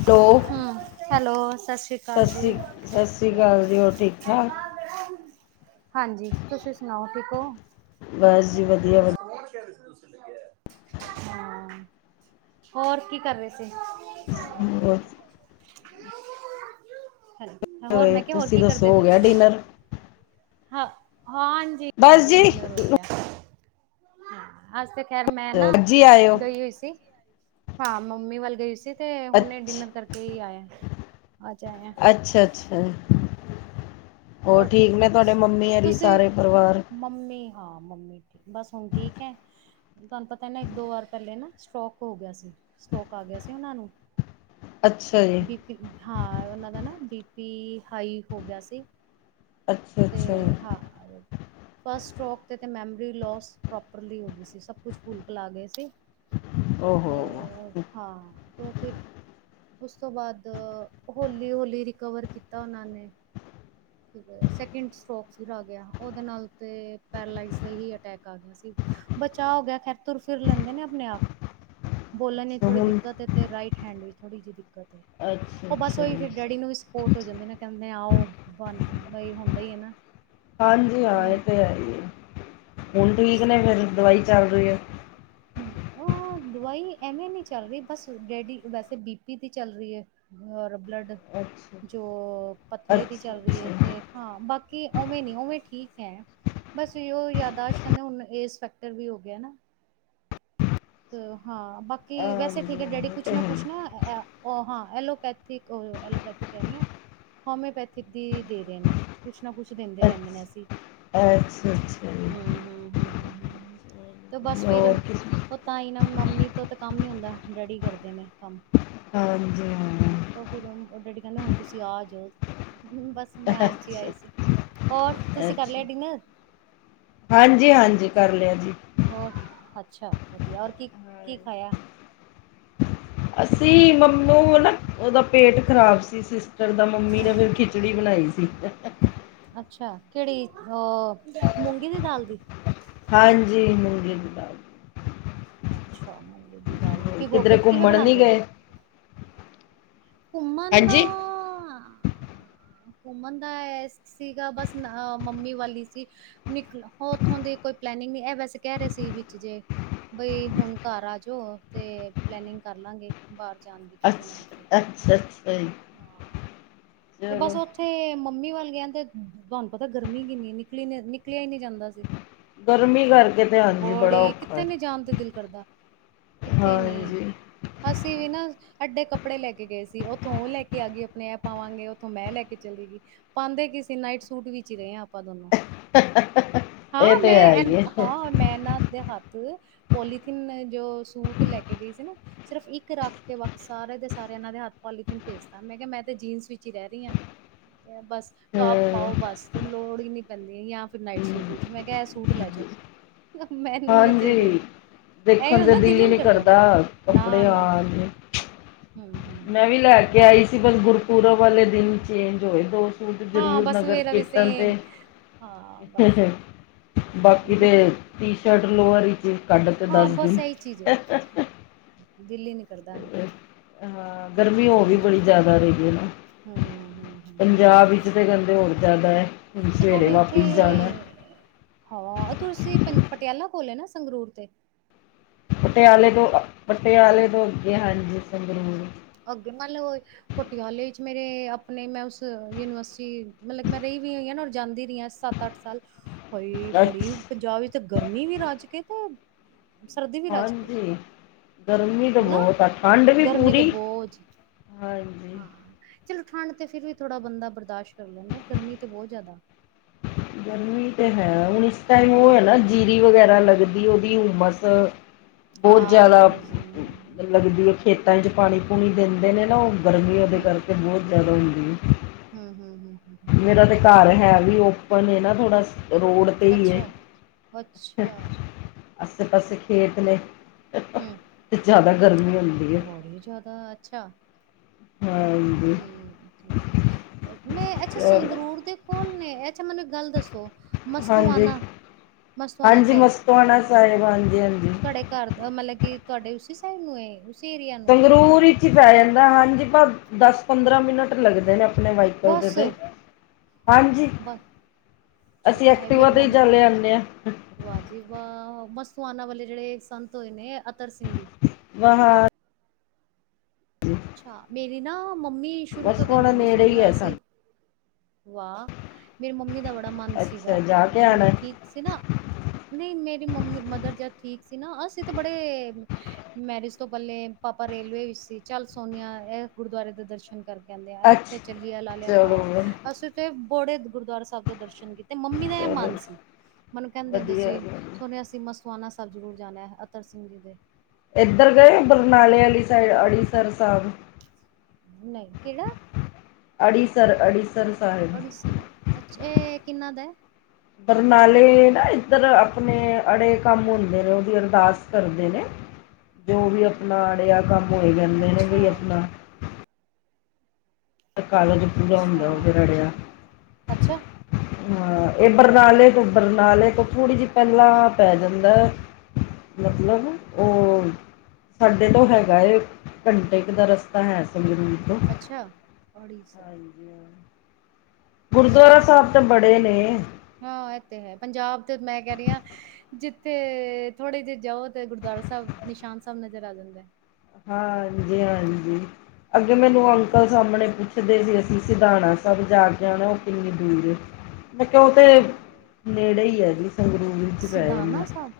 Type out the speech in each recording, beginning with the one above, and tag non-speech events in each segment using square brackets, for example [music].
Hello ਹਿਮ hello Sat Sri ਅਕਾਲ ਜੀ। ਸ਼੍ਰੀ ਸਤਿ ਸ਼੍ਰੀ ਅਕਾਲ ਜੀ ਹੋਰ ਠੀਕ ਠਾਕ ਹਾਂਜੀ ਤੁਸੀਂ ਸੁਣਾਓ ਠੀਕ ਔ? [inaudible] ਬਸ ਜੀ ਵਧੀਆ ਹਾਂ, ਹੋਰ ਕੀ ਕਰ ਰਹੇ ਸੀ? [inaudible] ਹੋਰ ਹੋਏ ਮੈਂ ਕਿਹਾ ਹੋਰ ਤੁਸੀਂ ਕੀ ਦੱਸੋ ਕਰਦੇ ਹੋ ਪੇ ਗਿਆ ਸੀ? ਡਿਨਰ ਹਾਂ ਹਾਂਜੀ ਬਸ ਹਾਂਜੀ ਜੀ ਡਿਨਰ ਹੋ ਗਿਆ। ਅੱਜ ਤੇ ਖੈਰ ਮੈਂ ਨਾ ਅੱਜ ਹੀ ਆਏ ਹੋ ਗਈ ਹੋਈ ਸੀ ਹਾਂ ਮੰਮੀ ਵੱਲ ਗਈ ਸੀ। ਤੇ ਹੁਣੇ ਅੱਛਾ ਡਿਨਰ ਕਰਕੇ ਹੀ ਆਏ ਆਂ ਆਜ ਆਏ ਆਂ। ਅੱਛਾ ਅੱਛਾ ਹੋਰ ਠੀਕ ਨੇ ਤੁਹਾਡੇ ਮੰਮੀ ਅਰੀ ਤੁਸੀਂ ਸਾਰੇ ਪਰਿਵਾਰ? ਮੰਮੀ ਹਾਂ ਮੰਮੀ ਬਸ ਹੁਣ ਠੀਕ ਏ? ਤੁਹਾਨੂੰ ਪਤਾ ਨਾ ਇੱਕ ਦੋ ਵਾਰ ਪਹਿਲੇ ਨਾ ਸਟ੍ਰੋਕ ਹੋ ਗਿਆ ਸੀ ਸਟ੍ਰੋਕ ਆ ਗਿਆ ਸੀ ਉਹਨਾਂ ਨੂੰ। ਅੱਛਾ ਜੀ। ਬੀ ਹਾਂ ਉਹਨਾਂ ਦਾ ਨਾ ਬੀ ਪੀ ਹਾਈ ਹੋ ਗਿਆ ਸ। ਅੱਛਾ ਤੇ ਅੱਛਾ ਜੀ। ਹਾਂ। ਫ਼ਸਟ ਸਟ੍ਰੋਕ ਤੇ, ਤੇ ਮੈਮਰੀ ਲੋਸ ਪ੍ਰੋਪਰਲੀ ਹੋ ਗਈ ਸੀ ਸਭ ਕੁਛ ਫੁਲ ਭੁਲਾ ਗਏ ਸੀ। ਤੇ ਓਹੋ ਹਾਂ ਤੇ ਫਿਰ ਉਸ ਤੋਂ ਬਾਅਦ ਹੌਲੀ ਹੌਲੀ ਰਿਕਵਰ ਕੀਤਾ ਉਹਨਾਂ ਨੇ। ਫਿਰ ਸੈਕਿੰਡ ਸਟਰੋਕ ਫਿਰ ਆ ਗਿਆ ਉਹਦੇ ਨਾਲ ਤੇ ਪੈਰਾਲਾਈਜ਼ ਦਾ ਹੀ ਅਟੈਕ ਆ ਗਿਆ ਸੀ। ਬਚਾਅ ਹੋ ਗਿਆ ਖੈਰ ਤੁਰ ਫਿਰ ਲੈਂਦੇ ਨੇ ਆਪਣੇ ਆਪ? ਬੋਲਣ ਵਿਚ ਅੱਛਾ ਥੋੜੀ ਹੁਣ ਦਿੱਕਤ ਏ ਤੇ ਰਾਈਟ ਹੈਂਡ ਵੀ ਥੋੜ੍ਹੀ ਜਿਹੀ ਦਿੱਕਤ ਏ। ਅੱਛਾ ਉਹ ਬਸ ਅੱਛਾ ਉਹੀ ਜੀ ਫੇਰ ਡੈਡੀ ਨੂੰ ਵੀ ਸਪੋਰਟ ਹੋ ਜਾਂਦੀ ਨਾ ਕਹਿੰਦੇ ਆਓ ਤੁਵਾਨ ਹੁੰਦਾ ਹੀ ਏ ਨਾ। ਹਾਂਜੀ ਹਾਂ ਕਹਿੰਦਾ ਇਹ ਤੇ ਹੈ ਹੁਣ ਠੀਕ ਬਸ ਨੇ ਫਿਰ ਦਵਾਈ ਚੱਲ ਰਹੀ ਹੈ? ਹ ਦਵਾਈ ਐਵੇਂ ਨੀ ਚੱਲ ਰਹੀ ਬਸ ਡੈਡੀ ਵੈਸੇ ਬੀਪੀ ਦੀ ਚੱਲ ਰਹੀ ਹੈ। ਔਰ ਬਲੱਡ ਅੱਛਾ ਜੋ ਪਤਲੇ ਦੀ ਅੱਛਾ ਚੱਲ ਰਹੀ ਹੈ ਅੱਛਾ ਤੇ ਹਾਂ ਬਾਕੀ ਉਵੇਂ ਨੀ ਉਵੇਂ ਠੀਕ ਹੈ। ਬਸ ਉਹ ਯਾਦਾਸ਼ਤ ਕਹਿੰਦੇ ਹੁਨ ਏਜ ਫੈਕਟਰ ਵੀ ਹੋ ਗਿਆ ਨਾ। ਹਾਂ ਬਾਕੀ ਵੈਸੇ ਠੀਕ ਹਾਂਜੀ ਏ ਹਾਂ ਡੈਡੀ ਇਹ ਕੁਛ ਤੇ ਨਾ ਕੁਛ ਹੈ ਨਾ ਹਾਂ ਐਲੋਪੈਥ [unintelligible] ਐਲੋਬੈਥਿਕ ਕਹਿ ਰਹੀ ਆਂ, ਹੋਮਿਓਪੈਥਿਕ ਦੀ ਦੇ ਰਹੇ ਨੇ ਕੁਛ ਨਾ ਕੁਛ ਦਿੰਦੇ ਰਹਿੰਦੇ ਅੱਛਾ ਨੇ ਅਸੀਂ ਅੱਛਾ ਅੱਛਾ ਜੀ ਹਮ ਹ ਤੇ ਬਸ ਫਿਰ ਹੋਰ ਕਿਸ ਉਹ ਤਾਂ ਨਾ ਮੰਮੀ ਤੋਂ ਤਾਂ ਕੰਮ ਨੀ ਹੁੰਦਾ ਡੈਡੀ ਕਰਦੇ ਨੇ ਕੰਮ ਹਾਂਜੀ ਹਾਂ ਤੇ ਫੇਰ ਹੁਨ ਡੈਡੀ ਕਹਿੰਦੇ ਹੁਣ ਤੁਸੀਂ ਆ ਜਾਓ ਬਸ। ਮੈਂ ਅੱਜ ਹੀ ਅੱਛਾ ਆਈ ਸੀ ਹੋਰ ਤੁਸੀਂ ਕਰ ਲਿਆ ਡਿਨਰ? ਹਾਂਜੀ-ਹਾਂਜੀ ਕਰ ਲਿਆ ਜੀ। ਹੋਰ ਅੱਛਾ ਵਧੀਆ ਹੋਰ ਕੀ ਕੀ ਖਾਇਆ? ਅਸੀਂ ਮੰਨੂ ਨਾ ਉਹਦਾ ਪੇਟ ਖ਼ਰਾਬ ਸੀ ਸਿਸਟਰ ਦਾ ਮੰਮੀ ਨੇ ਫਿਰ ਖਿਚੜੀ ਬਣਾਈ ਸੀ। [inaudible] ਅੱਛਾ ਕੇੜੀ ਅਹ ਮੂੰਗੀ ਦੀ ਦਾਲ ਦੀ? ਹਾਂਜੀ ਮੂੰਗੀ ਦੀ ਦਾਲ। ਅੱਛਾ ਮੂੰਗੀ ਦੀ ਦਾਲ ਦੀ ਪਿਗੋਕੇ ਕਿਧਰੇ ਕਿਵੇਂ ਘੁੰਮਣ ਨਹੀਂ ਬਣਾਉਦੇ ਹੋ? ਗਏ ਘੁੰਮੰਨ ਦਾ? ਹਾਂਜੀ ਘੁੰਮਣ ਦਾ ਸੀਗਾ ਬਸ ਅ ਮੰਮੀ ਵਾਲੀ ਸੀ ਨਿਕਲ ਉੱਥੋਂ ਦੀ ਕੋਈ ਪਲੈਨਿੰਗ ਨਹੀਂ ਇਹ ਵੈਸੇ ਕਹਿ ਰਹੇ ਸੀ ਵਿੱਚ ਜੇ ਬਈ ਹੁਣ ਘਰ ਆ ਜਾਓ ਤੇ ਪਲੈਨਿੰਗ ਕਰ ਲਾਂਗੇ ਬਾਹਰ ਜਾਣ ਦੀ ਕਿਤੇ ਨਾ ਕਿਤੇ ਅੱਛਾ ਹੋਰ ਅੱਛਾ ਅੱਛਾ ਜੀ ਹਾਂ ਤੇ ਚਲੋ ਬਸ ਉਥੇ ਤੇ ਮੰਮੀ ਵੱਲ ਗਿਆ ਤੇ ਤੁਹਾਨੂੰ ਪਤਾ ਗਰਮੀ ਕਿੰਨੀ ਨਿਕਲੀ ਨਿਕਲਿਆ ਹੀ ਨੀ ਜਾਂਦਾ ਸੀ ਗਰਮੀ ਕਰਕੇ ਤੇ ਹਾਂਜੀ ਬੜਾ ਬੋਡੀੀ ਔਖਾ ਕਿੱਥੇ ਹੈ ਨੇ ਜਾਣ ਤੇ ਦਿਲ ਕਰਦਾ ਕਿੱਥੇ ਨੀ ਹਾਂਜੀ ਅਸੀਂ ਵੀ ਨਾ ਅਡੇ ਕੱਪੜੇ ਲੈ ਕੇ ਗਏ ਸੀ ਉੱਥੋਂ ਉਹ ਲੈ ਕੇ ਆ ਗਈ ਆਪਣੇ ਆਪ ਆਵਾਂਗੇ ਇਥੋਂ ਮੈਂ ਲੈ ਕੇ ਚਲੀ ਗਈ ਪਾਉਂਦੇ ਕਿਸੇ ਨਾਈਟ ਸੂਟ ਵੀ ਹੀ ਰਹੇ ਹਾਂ ਆਪਾਂ ਦੋਨੋ ਇਹ ਹਾਂ ਤੇ ਹੈ ਮੈਂ ਹੀ ਹੈ ਹਾਂ ਮੈਂ ਨਾ ਦੇ ਹੱਥ ਪੋਲੀਥੀਨ ਜੋ ਸੂਟ ਲੈ ਕੇ ਗਈ ਸੀ ਨਾ ਸਿਰਫ਼ ਇੱਕ ਰੱਖ ਕੇ ਬਾਕੀ ਸਾਰੇ ਦੇ ਸਾਰੇ ਇਹਨਾਂ ਦੇ ਹੱਥ ਪੋਲੀਥੀਨ ਭੇਜਦਾ ਮੈਂ ਕਿਹਾ ਮੈਂ ਤੇ ਜੀਨਸ ਵਿੱਚ ਰਹਿ ਰਹੀ ਹਾਂ ਬਸ ਟੋਪ ਪਾਓ ਬਸ ਲੋੜ ਹੀ ਨਹੀਂੀ ਪੈਂਦੀ ਜਾਂ ਫਿਰ ਨਾਈਟ ਹਮ ਸੂਟ ਮੈਂ ਕਿਹਾ ਸੂਟ ਲੈ ਜਾਓ ਮੈਨੂੰ ਨੀ ਚਾਹੀਦੇ ਹਾਂਜੀ ਐ ਦੇਖਣ ਤੇ ਹੁੰਦਾ ਦਿਲ ਦਿੱਲ ਹੀ ਨ ਨਹੀਂ ਕਰਦਾ ਨਾ ਕੱਪੜੇ ਨਾ ਆਣ ਨੂੰ ਹਮ ਹਮ ਮੈਂ ਹਮ ਵੀ ਲੈ ਕੇ ਆਈ ਸੀ ਬਸ ਗੁਰਪੁਰਬ ਵਾਲੇ ਦਿਨ ਚੇਂਜ ਹੋਏ ਦੋ ਸੂਟ ਸੂਟ ਜ਼ਰੂਰ ਨਗਰ ਕੀਰਤਨ ਤੇ ਬਾਕੀ ਤੇ ਟੀ ਸ਼ਰਟ ਲੋਅਰ ਚ ਕੱਢ ਤੇ ਦੱਸ ਦਿਨ ਦਿੱਲ ਹੀ ਨਿ ਕਰਦਾ ਹਾਂ ਗਰਮੀ ਹੋਰ ਵੀ ਬੜੀ ਜ਼ਿਆਦਾ ਰਗੀ ਹੈ ਹੂੰ ਨਾ ਹੂੰ ਹੂੰ ਪੰਜਾਬ ਹੂੰ ਵਿੱਚ ਤੇ ਕਹਿੰਦੇ ਹੋਰ ਜ਼ਿਆਦਾ ਹੈ ਹੁਣ ਤੇ ਸਵੇਰੇ ਤੁਹਾਡੇ ਉੱਥੇ ਵਾਪਿਸ ਜਾਣਾ ਹਾਂ ਤੁਸੀਂ ਪੰ ਪਟਿਆਲਾ ਕੋਲ ਨਾ ਸੰਗਰੂਰ ਤੇ ਪਟਿਆਲੇ ਤੋਂ ਪਟਿਆਲੇ ਤੋਂ ਅੱਗੇ ਹਾ ਜੀ ਸੰਗਰੂਰ ਅੱਗ ਨਾਲੇ ਹੋਏ ਪਟਿਆਲੇ ਵਿੱਚ ਮੇਰੇ ਆਪਣੇ ਮੈਂ ਉਸ ਯੂਨੀਵਰਸਿਟੀ ਮਤਲਬ ਮੈਂ ਰਹੀ ਵੀ ਹੋਈ ਹਾਂਰ ਜਾਂਦੀ ਰਹੀ ਹਾਂ ਸੱਤ ਅੱਠ [unintelligible] ਹੋਈ ਅੱਛ ਬੜੀ ਪੰਜਾਬ ਵਿੱਚ ਤਾਂ ਗਰਮੀ ਵੀ ਰੱਜ ਕੇ ਤੇ ਸਰਦੀ ਵੀ ਰੱਜ ਕੇ ਹਾਂਜੀ ਗਰਮੀ ਤਾਂ ਹਨਾ ਬਹੁਤ ਆ ਠੰਡ ਵੀ ਗਰਮੀ ਤੇ ਪੂਰੀ ਬਹੁਤ ਹਾਂਜੀ। ਹਾਂ, ਚਲੋ ਠੰਡ ਤੇ ਫਿਰ ਵੀ ਥੋੜਾ ਬੰਦਾ ਬਰਦਾਸ਼ਤ ਕਰ ਲੈਂਦਾ ਗਰਮੀ ਤੇ ਬਹੁਤ ਜ਼ਿਆਦਾ ਗਰਮੀ ਤੇ ਹਾਏ ਹੈ ਹੁਣ ਇਸ ਟਾਈਮ ਉਹ ਹਨਾ ਹੈ ਨਾ। ਜੀਰੀ ਵਗੈਰਾ ਲੱਗਦੀ ਉਹਦੀ ਉਮਸ ਬਹੁਤ ਜ਼ਿਆਦਾ ਹਾਂਜੀ ਲੱਗਦੀ ਹੈ ਖੇਤਾਂ ਚ ਪਾਣੀ ਪੂਣੀ ਦਿੰਦੇ ਨੇ ਨਾ ਉਹ ਗਰਮੀ ਉਹਦੇ ਕਰਕੇ ਬਹੁਤ ਜਿਆਦਾ ਹੁੰਦੀ ਹੈ। [unintelligible] ਮੇਰਾ ਤੇ ਘਰ ਹੈ ਵੀ ਓਪਨ ਨਾ ਥੋੜਾ। ਰੋਡ ਤੇ ਹੀ ਅੱਛਾ ਹੈ ਅੱਛਾ ਆਸੇ ਪਾਸੇ ਖੇਤ ਨੇ ਹੂੰ ਤੇ ਜ਼ਿਆਦਾ ਗਰਮੀ ਹੁੰਦੀ ਹੈ ਬੜੀ ਜ਼ਿਆਦਾ ਹਾਂ। ਤੇ, ਠੀਕ ਮੈਂ ਅੱਛਾ ਔਰ ਸੰਗਰੂਰ ਦੇ। ਪੁੱਲ ਨੇ ਅੱਛਾ ਮੈਨੂੰ ਇੱਕ ਗੱਲ ਦੱਸੋ? ਹਾਂਜੀ ਮਸਤੋਅਣਾ ਮਸਤੂਆਣਾ ਹਾਂਜੀ ਸਾਹਿਬ ਮਸਤੋਆਣਾ ਸਾਹਿਬ ਹਾਂਜੀ ਹਾਂਜੀ ਤੁਹਾਡੇ ਘਰ ਦਾ ਮਤਲਬ ਕਿ ਤੁਹਾਡੇ ਉਸਸੀ ਸਾਈਡ ਨੂੰ। ਉਸੀ ਏਰੀਆ ਨੂੰ ਸੰਗਰੂਰ ਵਿੱਚ ਹੀ ਪੈ ਜਾਂਦਾ ਹਾਂਜੀ ਬਸ ਦਸ ਪੰਦਰਾਂ ਮਿੰਟ ਲੱਗਦੇ ਨੇ ਆਪਣੇ ਵਾਈਕਲ ਦੇ ਬਸ ਤੇ ਹਾਂਜੀ ਬਸ ਅੱਛਾ ਅਸੀਂ ਐਕਟਿਵਾ ਤੇ ਹੀ ਚ ਲ ਆਦੇ ਹਾਂ ਵਾਹਜੀ ਵਾਹ ਮਸਤੂਆਨਾ ਵਾਲੇ ਜਿਹੜੇ ਸੰਤ ਹੋਏ ਨੇ ਅਤਰ ਸਿੰਘ ਜੀ ਬਾਹਰ [unintelligible] ਅੱਛਾ, ਮੇਰੀ ਨਾ ਮੰਮੀ ਸ਼ੁਰੂ ਬਸ ਤੋਂ ਕਹਿੰਦੇ ਥੋੜਾ ਹੁੰਦੇ ਨੇੜੇ ਹੀ ਸੋਨੀਆ ਹੈ ਸੀ। ਸਾਨੂੰ ਵਾਹ! ਮੇਰੀ ਮੰਮੀ ਦਾ ਬੜਾ ਮਨ ਸੀਗਾ ਅੱਛਾ ਜਾ ਕੇ ਆਣਾ ਮਤਲਬ ਠੀਕ ਸੀ ਨਾ। ਨਹੀਂ ਮੇਰੀ ਮੰਮੀ, ਮਦਰ ਜਦ ਠੀਕ ਸੀ ਨਾ, ਅਸੀਂ ਤੇ ਬੜੇ। ਮੈਰਿਜ ਤੋਂ ਪਹਿਲੇ ਪਾਪਾ ਰੇਲਵੇ ਵਿੱਚ ਸੀ। ਚੱਲ ਸੋਨੀਆ ਇਹ ਗੁਰਦੁਆਰੇ ਦੇ ਦਰਸ਼ਨ ਕਰਕੇ ਆਉਂਦੇ ਆ। ਇਹ ਇੱਥੇ ਚੱਲੀਏ ਲਾ ਅੱਛਾ ਲਿਆ ਚਲੋ ਹਾਂ ਅਸੀਂ। ਤੇ ਬੜੇ ਗੁਰਦੁਆਰਾ ਸਾਹਿਬ ਦੇ ਦਰਸ਼ਨ ਕੀਤੇ ਮੰਮੀ ਦਾ ਇਹ ਚਲੋ ਮਨ ਸੀ ਮੈਨੂੰ ਕਹਿੰਦੇ ਹੁੰਦੇ ਵਧੀਆ ਸੀ। ਹੁਣ ਅਸੀਂ ਮਸਵਾਣਾ ਸਾਹਿਬ ਜ਼ਰੂਰ ਜਾਣਿਆ ਅਤਰ ਸਿੰਘ ਜੀ ਦੇ। ਇੱਧਰ ਗਏ ਬਰਨਾਲੇ ਵਾਲੀ ਸਾਈਡ ਅੰੜ੍ਰਿਸਰ ਸਾਹਿਬ? ਨਹੀਂ ਕਿਹੜਾ? ਆੜੀਸਰ ਅੜੀਸਰ। ਸਾਹਿਬ ਅਡੀਸਰ ਅੱਛਾ ਇਹ ਕਿੰਨਾ ਦਾ ਏ? ਬਰਨਾਲੇ ਨਾ ਇੱਧਰ ਆਪਣੇ ਅੜੇ ਕੰਮ ਹੁੰਦੇ ਨੇ ਉਹਦੀ ਅਰਦਾਸ ਕਰਦੇ ਨੇ। ਜੋ ਵੀ ਆਪਣਾ, ਅੜੇਆ ਕੰਮ ਹੋਏ ਕਹਿੰਦੇ ਨੇ ਅੱਛਾ ਵੀਈ ਆਪਣਾ। ਕਾਰਜ ਪੂਰਾ ਅੱਛਾ ਹੁੰਦਾ ਉਹਦੇ ਰੜਿਆ ਅ। ਅੱਛਾ ਇਹ ਬਰਨਾਲੇ ਤੋਂ ਬਰਨਾਲੇ ਤੋਂ ਥੋੜ੍ਹੀ ਜਿਹੀ ਪਹਿਲਾਂ। ਪੈ ਜਾਂਦਾ ਮਤਲਬ ਉਹ। ਸਾਡੇ ਤੋਂ ਹੈਗਾ ਏ ਘੰਟੇ ਕੁ ਦਾ ਰਸਤਾ ਹੈ। ਤੋਂ ਅੱਛਾ, ਅੜਿਸਰ। ਹਾਂਜੀ ਗੁਰਦੁਆਰਾ ਠੀਕ ਸਾਹਿਬ ਤੇ ਬੜੇ ਨੇ। ਹਾਂ, ਇਹ ਤੇ ਹੈ ਪੰਜਾਬ ਤੇ ਮੈਂ ਕਹਿ ਰਹੀ ਹਾਂ। ਜਿੱਥੇ ਥੋੜੇ ਜਿਹੇ ਜਾਓ ਤੇ ਗੁਰਦੁਆਰਾ ਸਾਹਿਬ ਨਿਸ਼ਾਨ ਸਾਹਿਬ ਨਜ਼ਰ ਆ ਜਾਂਦਾ। ਹਾਂਜੀ ਹਾਂਜੀ, ਅੱਗੇ ਮੈਨੂੰ ਹੈ ਅੰਕਲ ਸਾਹਮਣੇ ਪੁੱਛ। ਸੀ ਅਸੀਂ ਸਿਧਾਣਾ ਸਾਹਿਬ ਜਾ ਕੇ ਆਣਾ ਉਹ ਕਿੰਨੀ ਦੂਰ ਏ ਮੈਂ ਕਿਹਾ ਉਹ ਤੇ। ਸਿ ਨੇੜੇ ਹੀ ਹੈ ਜੀ ਸੰਗਰੂਰ ਵਿੱਚ ਪੈ ਜਾਂਦਾ ਸਿਧਾਨਾ ਸਾਹਿਬ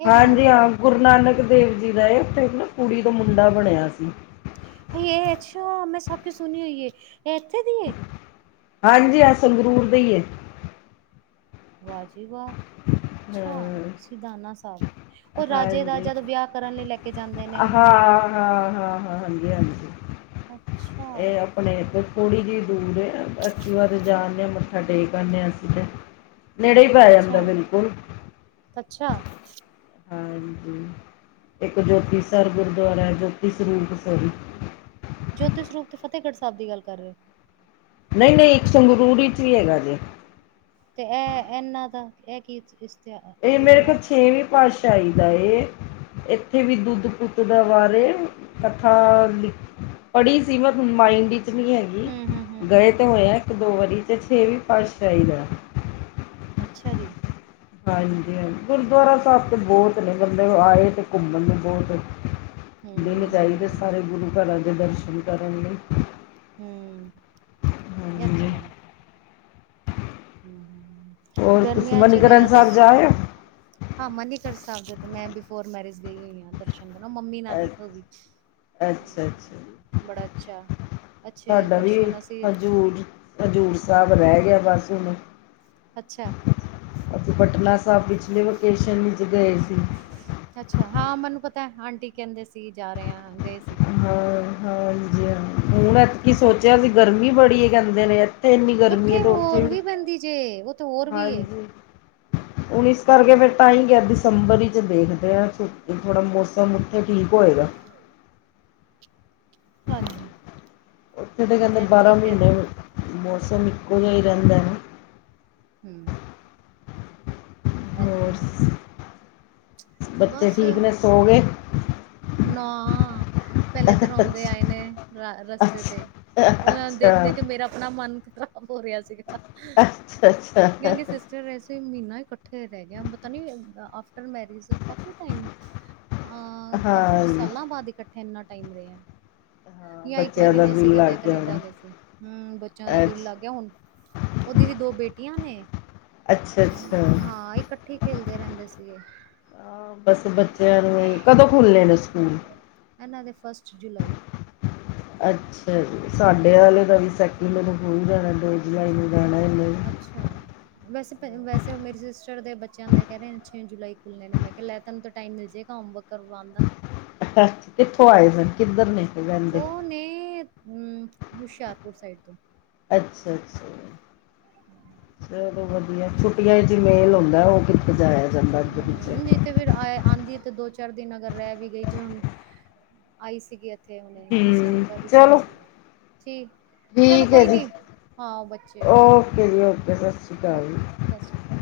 ਇਹ ਕਿੰਨਾ ਦਾ ਹਾਂਜੀ ਹੈ ਹਾਂ। ਗੁਰੂ ਨਾਨਕ ਦੇਵ ਜੀ ਦਾ ਇਹ ਉੱਥੇ ਕੁੜੀ ਦਾ ਮੁੰਡਾ ਬਣਿਆ ਸੀ। ਹਾਏ ਇਹ ਅੱਛਾ, ਮੈਂ ਸਭ ਕੁ ਸੁਣਿਆ ਇ ਏ ਇਹ ਇੱਥੇ ਦੀਏ? ਹਾਂਜੀ ਹਾਂ ਸੰਗਰੂਰ ਦੇ ਏ। ਵਾਹ ਜੀ ਵਾਹ। ਅੱਛਾ ਹਾਂ ਸਿਧਾਨਾ ਸਾਹਿਬ ਉਹ ਰਾਜੇ ਹਾਂਜੀ ਰਾਜਾ ਦਾ ਵਿਆਹ ਕਰਨ ਲਈ ਲੈ ਕੇ ਜਾਂਦੇ ਨੇ। ਹਾਂ ਹਾਂ ਹਾਂ ਹ ਹਾਂਜੀ ਹਾਂਜੀ। ਅੱਛਾ। ਇਹ ਆਪਣੇ ਏਧਰ ਥੋੜ੍ਹੀ ਜਿਹੀ ਦੂਰ ਆ ਐਕਟੀਵਾ ਤੇ ਜਾ ਕੇ ਮੱਥਾ ਟੇਕ ਆਉਦੇ ਹਾਂ ਅਸੀਂ ਤੇ। ਅੱਛਾ ਅੱਛਾ। ਹਾਂਜੀ ਇੱਕ ਜੋਤੀ ਸਰ ਗੁਰਦੁਆਰਾ ਹੈ। ਜੋਤੀ ਸਰੂਪ ਸਰ। ਜੋਤੀ ਸਰੂਪ ਤੇ ਫਤਿਹਗੜ੍ਹ ਸਾਹਿਬ ਦੀ ਗੱਲ ਕਰ ਰਹੇ ਹੋ। ਨਹੀਂ, ਨਹੀਂ ਇੱਕ ਸੰਗਰੂਰ 'ਚ ਵੀ ਹੈਗਾ ਜੇ। ਤੇ ਇਹ ਇਨਾਂ ਦਾ ਇਹ ਕੀ। ਇਸ਼ਤਿਹਾ ਇਹ ਮੇਰੇ ਖਿਆਲ ਇਤਿਹਾਸ ਛੇਵੀਂ ਪਾਤਸ਼ਾਹੀ ਦਾ ਏ। ਇੱਥੇ ਵੀ ਦੁੱਧ ਪੁੱਤ ਦੇ ਬਾਰੇ ਕਥਾ ਲਿਖ। ਪੜੀ ਸੀ ਬਟ ਹੁਣ ਮਾਈੰਡ ਵਿੱਚ ਨਹੀਂ ਹੈਗੀ ਹੂੰ ਹੂੰ ਹੂੰ ਗਏ ਹੂੰ ਤਾਂ ਹੂੰ ਹੋਏ ਆ। ਇੱਕ ਦੋ ਵਾਰੀ ਤੇ ਛੇਵੀ ਪਾਤਸ਼ਾਹੀ ਦਾ। ਅੱਛਾ ਜੀ। ਹਾਂਜੀ ਹਾਂਜੀ ਗੁਰਦੁਆਰਾ ਸਾਹਿਬ ਤੇ ਬਹੁਤ ਨੇ ਬੰਦੇ ਆਏ ਤੇ ਘੁੰਮਣ ਲਈ ਬਹੁਤ। ਦਿਨ ਚਾਹੀਦੇ ਹੈ ਹੂੰ ਸਾਰੇ ਗੁਰੂ ਘਰਾਂ ਦੇ ਦਰਸ਼ਨ ਕਰਨ ਲਈ। ਹੂੰ, ਤੇ ਹਾਂਜੀ ਹੈ। ਹੋਰ ਤੁਸੀਂ ਗਰਮੀਆਂ ਚ ਮਨੀਕਰਨ ਜਾ ਤੇ। ਸਾਹਿਬ ਆਏ ਹੋ ਹਾਂ ਮਨੀਗੜ੍ਹ ਸਾਹਿਬ ਦੇ ਮੈਂ ਬਿਫੋਰ ਮੈਰਿਜ ਗਈ ਹੋਈ ਹਾਂ ਦਰਸ਼ਨ। ਮੰਮੀ ਨਾ ਦੀ ਹੋਗਈ ਅੱਛਾ ਅੱਛਾ ਜੀ ਹਮ ਬੜਾ ਅੱਛਾ। ਅੱਛੇ ਸਾਡਾ ਵੀ ਦਰਸ਼ਨ ਅਸੀਂ ਹਜ਼ੂਰ ਹਜ਼ੂਰ ਸਾਹਿਬ ਰਹਿ ਗਿਆ ਬਸ ਹੁਣ ਅੱਛਾ ਉਥੇ ਪਟਨਾ ਸਾਹਿਬ ਪਿਛਲੇ ਵਕੇਸ਼ਨ ਵਿੱਚ ਗਏ ਸੀ। ਅੱਛਾ ਹਾਂ ਮੈਨੂੰ ਪਤਾ ਆਂਟੀ ਕਹਿੰਦੇ ਸੀ ਜਾ ਰਹੇ ਹਾਂ ਗਏ ਸੀ। ਹਾਂ ਹਾਂ ਹਾਂਜੀ ਹਾਂਜੀ। ਅਸੀਂ ਅੱਛਾ ਸੋਚਿਆ ਸੀ ਗਰਮੀ ਬੜੀ ਕਹਿੰਦੇ ਨੇ ਇੱਥੇ ਇੰਨੀ ਗਰਮੀ ਹੈ ਤੇ ਉੱਥੇ। ਧੁੱਪ ਵੀ ਪੈਂਦੀ ਜੇ ਉੱਥੇ ਹੋਰ ਵੀ ਏ। ਹਾਂਜੀ ਹੁਣ ਇਸ ਕਰਕੇ ਫਿਰ ਤਾਂ ਹੀ ਕਿਹਾ ਦਸੰਬਰ ਹੀ ਵਿੱਚ ਦੇਖਦੇ। ਤੇ ਇਹ ਥੋੜ੍ਹਾ ਮੌਸਮ ਉੱਥੇ ਠੀਕ ਹੋਏਗਾ। ਹਾਂ। ਹਾਂਜੀ। ਉੱਥੇ ਤਾਂ ਕਹਿੰਦੇ ਇੱਥੇ ਬਾਰ੍ਹਾਂ ਕਰੋ। ਮਹੀਨੇ ਮੌਸਮ ਇੱਕੋ ਜਿਹਾ ਹੀ ਰਹਿੰਦਾ ਨਾ। ਹੂੰ। ਐ ਤੇ ਹੋਰ ਹੈ ਬੱਚੇ ਬਸ ਠੀਕ ਨੇ ਸੌ ਗਏ। ਨਾ ਪਹਿਲੇ ਤੇ ਰੋਂਦੇ ਆਏ ਨੇ ਰਸਤੇ ਅੱਛਾ ਤੇ। ਉਹਨਾਂ ਨੂੰ ਦੇਖਦੇ ਅੱਛਾ ਦੇਖਦੇ ਮੇਰਾ ਆਪਣਾ ਮਨ ਖ਼ਰਾਬ ਹੋ ਰਿਹਾ ਸੀਗਾ। ਅੱਛਾ ਅੱਛਾ। ਚਲੋ ਵੈਸੇ ਮਹੀਨਾ ਇਕੱਠੇ ਰਹਿ ਗਿਆ ਪਤਾ ਨੀ ਆਫਟਰ ਮੈਰਿਜ ਕਾਫੀ ਟਾਈਮ। ਅਹ ਕਾਫੀ ਹਾਂ ਜੀ ਸਾਲਾਂ ਬਾਅਦ ਇਕੱਠੇ ਇੰਨਾ ਟਾਈਮ ਰਹੇ ਆ। ਹਾਂ ਜਾਂ ਇੱਕ ਬੱਚਿਆਂ ਵਾਰੀ ਦਾ ਰਹੇ ਸੀ। ਦਿਲ ਜਦ ਲੱਗ ਇਹ ਗਿਆ ਕਨੇਡਾ ਹੋਣਾ ਗਏ ਸੀ। ਹੂੰ ਬੱਚਿਆਂ ਦਾ ਦਿਲ ਅੱਛਾ ਲੱਗ ਗਿਆ ਹੁਣ। ਉਹਦੇ ਵੀ ਦੋ ਬੇਟੀਆਂ ਨੇ ਅੱਛਾ ਅੱਛਾ ਹਾਂ ਇਕ। ਇੱਕਠੇ ਖੇਲਦੇ ਰਹਿੰਦੇ ਸੀ ਇਹ। ਹਾਂ ਬਸ ਬੱਚਿਆਂ ਨੂੰ ਕਦੋਂ ਖੋਲੇਨੇ ਸਕੂਲ। ਇਹਨਾਂ ਦੇ ਫਸਟ ਜੁਲਾਈ। ਅੱਛਾ ਜੀ ਸਾਡੇ ਵਾਲੇ ਦਾ ਵੀ ਸੈਕਿੰਡ ਨੂੰ ਖੁੱਲ ਜਾਣਾ ਦੋ ਜੁਲਾਈ ਨੂੰ ਜਾਣਾ ਇਹਨੇ। ਅੱਛਾ। ਵੈਸੇ ਵੈਸੇ ਉਹ ਮੇਰੇ ਸਿਸਟਰ ਦੇ ਬੱਚਿਆਂ ਦੇ ਕਹਿ ਰਹੇ ਨੇ ਛੇ ਜੁਲਾਈ ਖੁੱਲ੍ਹਣੇ ਨੇ ਮੈਂ ਕਿਹਾ ਲੈ ਤੁਹਾਨੂੰ ਤਾਂ ਟਾਈਮ ਮਿਲ ਜਾਏਗਾ ਹੋਮਵਰਕ। ਕਰਵਾਉਣ ਦਾ ਹੈ। ਕਿੱਥੋਂ ਆਏ ਸਨ ਕਿੱਧਰ ਨੇ। ਕੇ ਰਹਿੰਦੇ ਉਹ ਨੇ ਅ ਹੁਸ਼ਿਆਰਪੁਰ ਸਾਈਡ ਤੋਂ। ਅੱਛਾ ਅੱਛਾ ਚਲੋ ਵਧੀਆ। ਛੁੱਟੀਆਂ 'ਚ ਹੀ ਮੇਲ ਹੁੰਦਾ ਉਹ ਵੀ। ਜਾਇਆ ਜਾਂਦਾ ਹੈ। ਹੂੰ। ਤੇ ਫਿਰ ਆ ਆਉਂਦੀ ਤੇ ਦੋ ਚਾਰ ਦਿਨ ਅਗਰ ਰਹਿ ਵੀ ਗਈ ਜਿਵੇਂ ਹੁਣ ਆਈ ਸੀਗੀ। ਇੱਥੇ ਹੁਣੇ ਹੂੰ ਦਸੰਬਰ ਵਿੱਚ ਆਈ ਚਲੋ ਸੀ। ਠੀਕ। ਚਲੋ ਠੀਕ ਹੈ ਕੋਈ ਜੀ ਨੀ ਹਾਂ ਉਹ ਬੱਚੇ ਵੀ ਓਕੇ ਜੀ ਓਕੇ ਸਤਿ ਸ਼੍ਰੀ ਅਕਾਲ ਓਕੇ ਸਤਿ ਸ੍ਰੀ ਅਕਾਲ।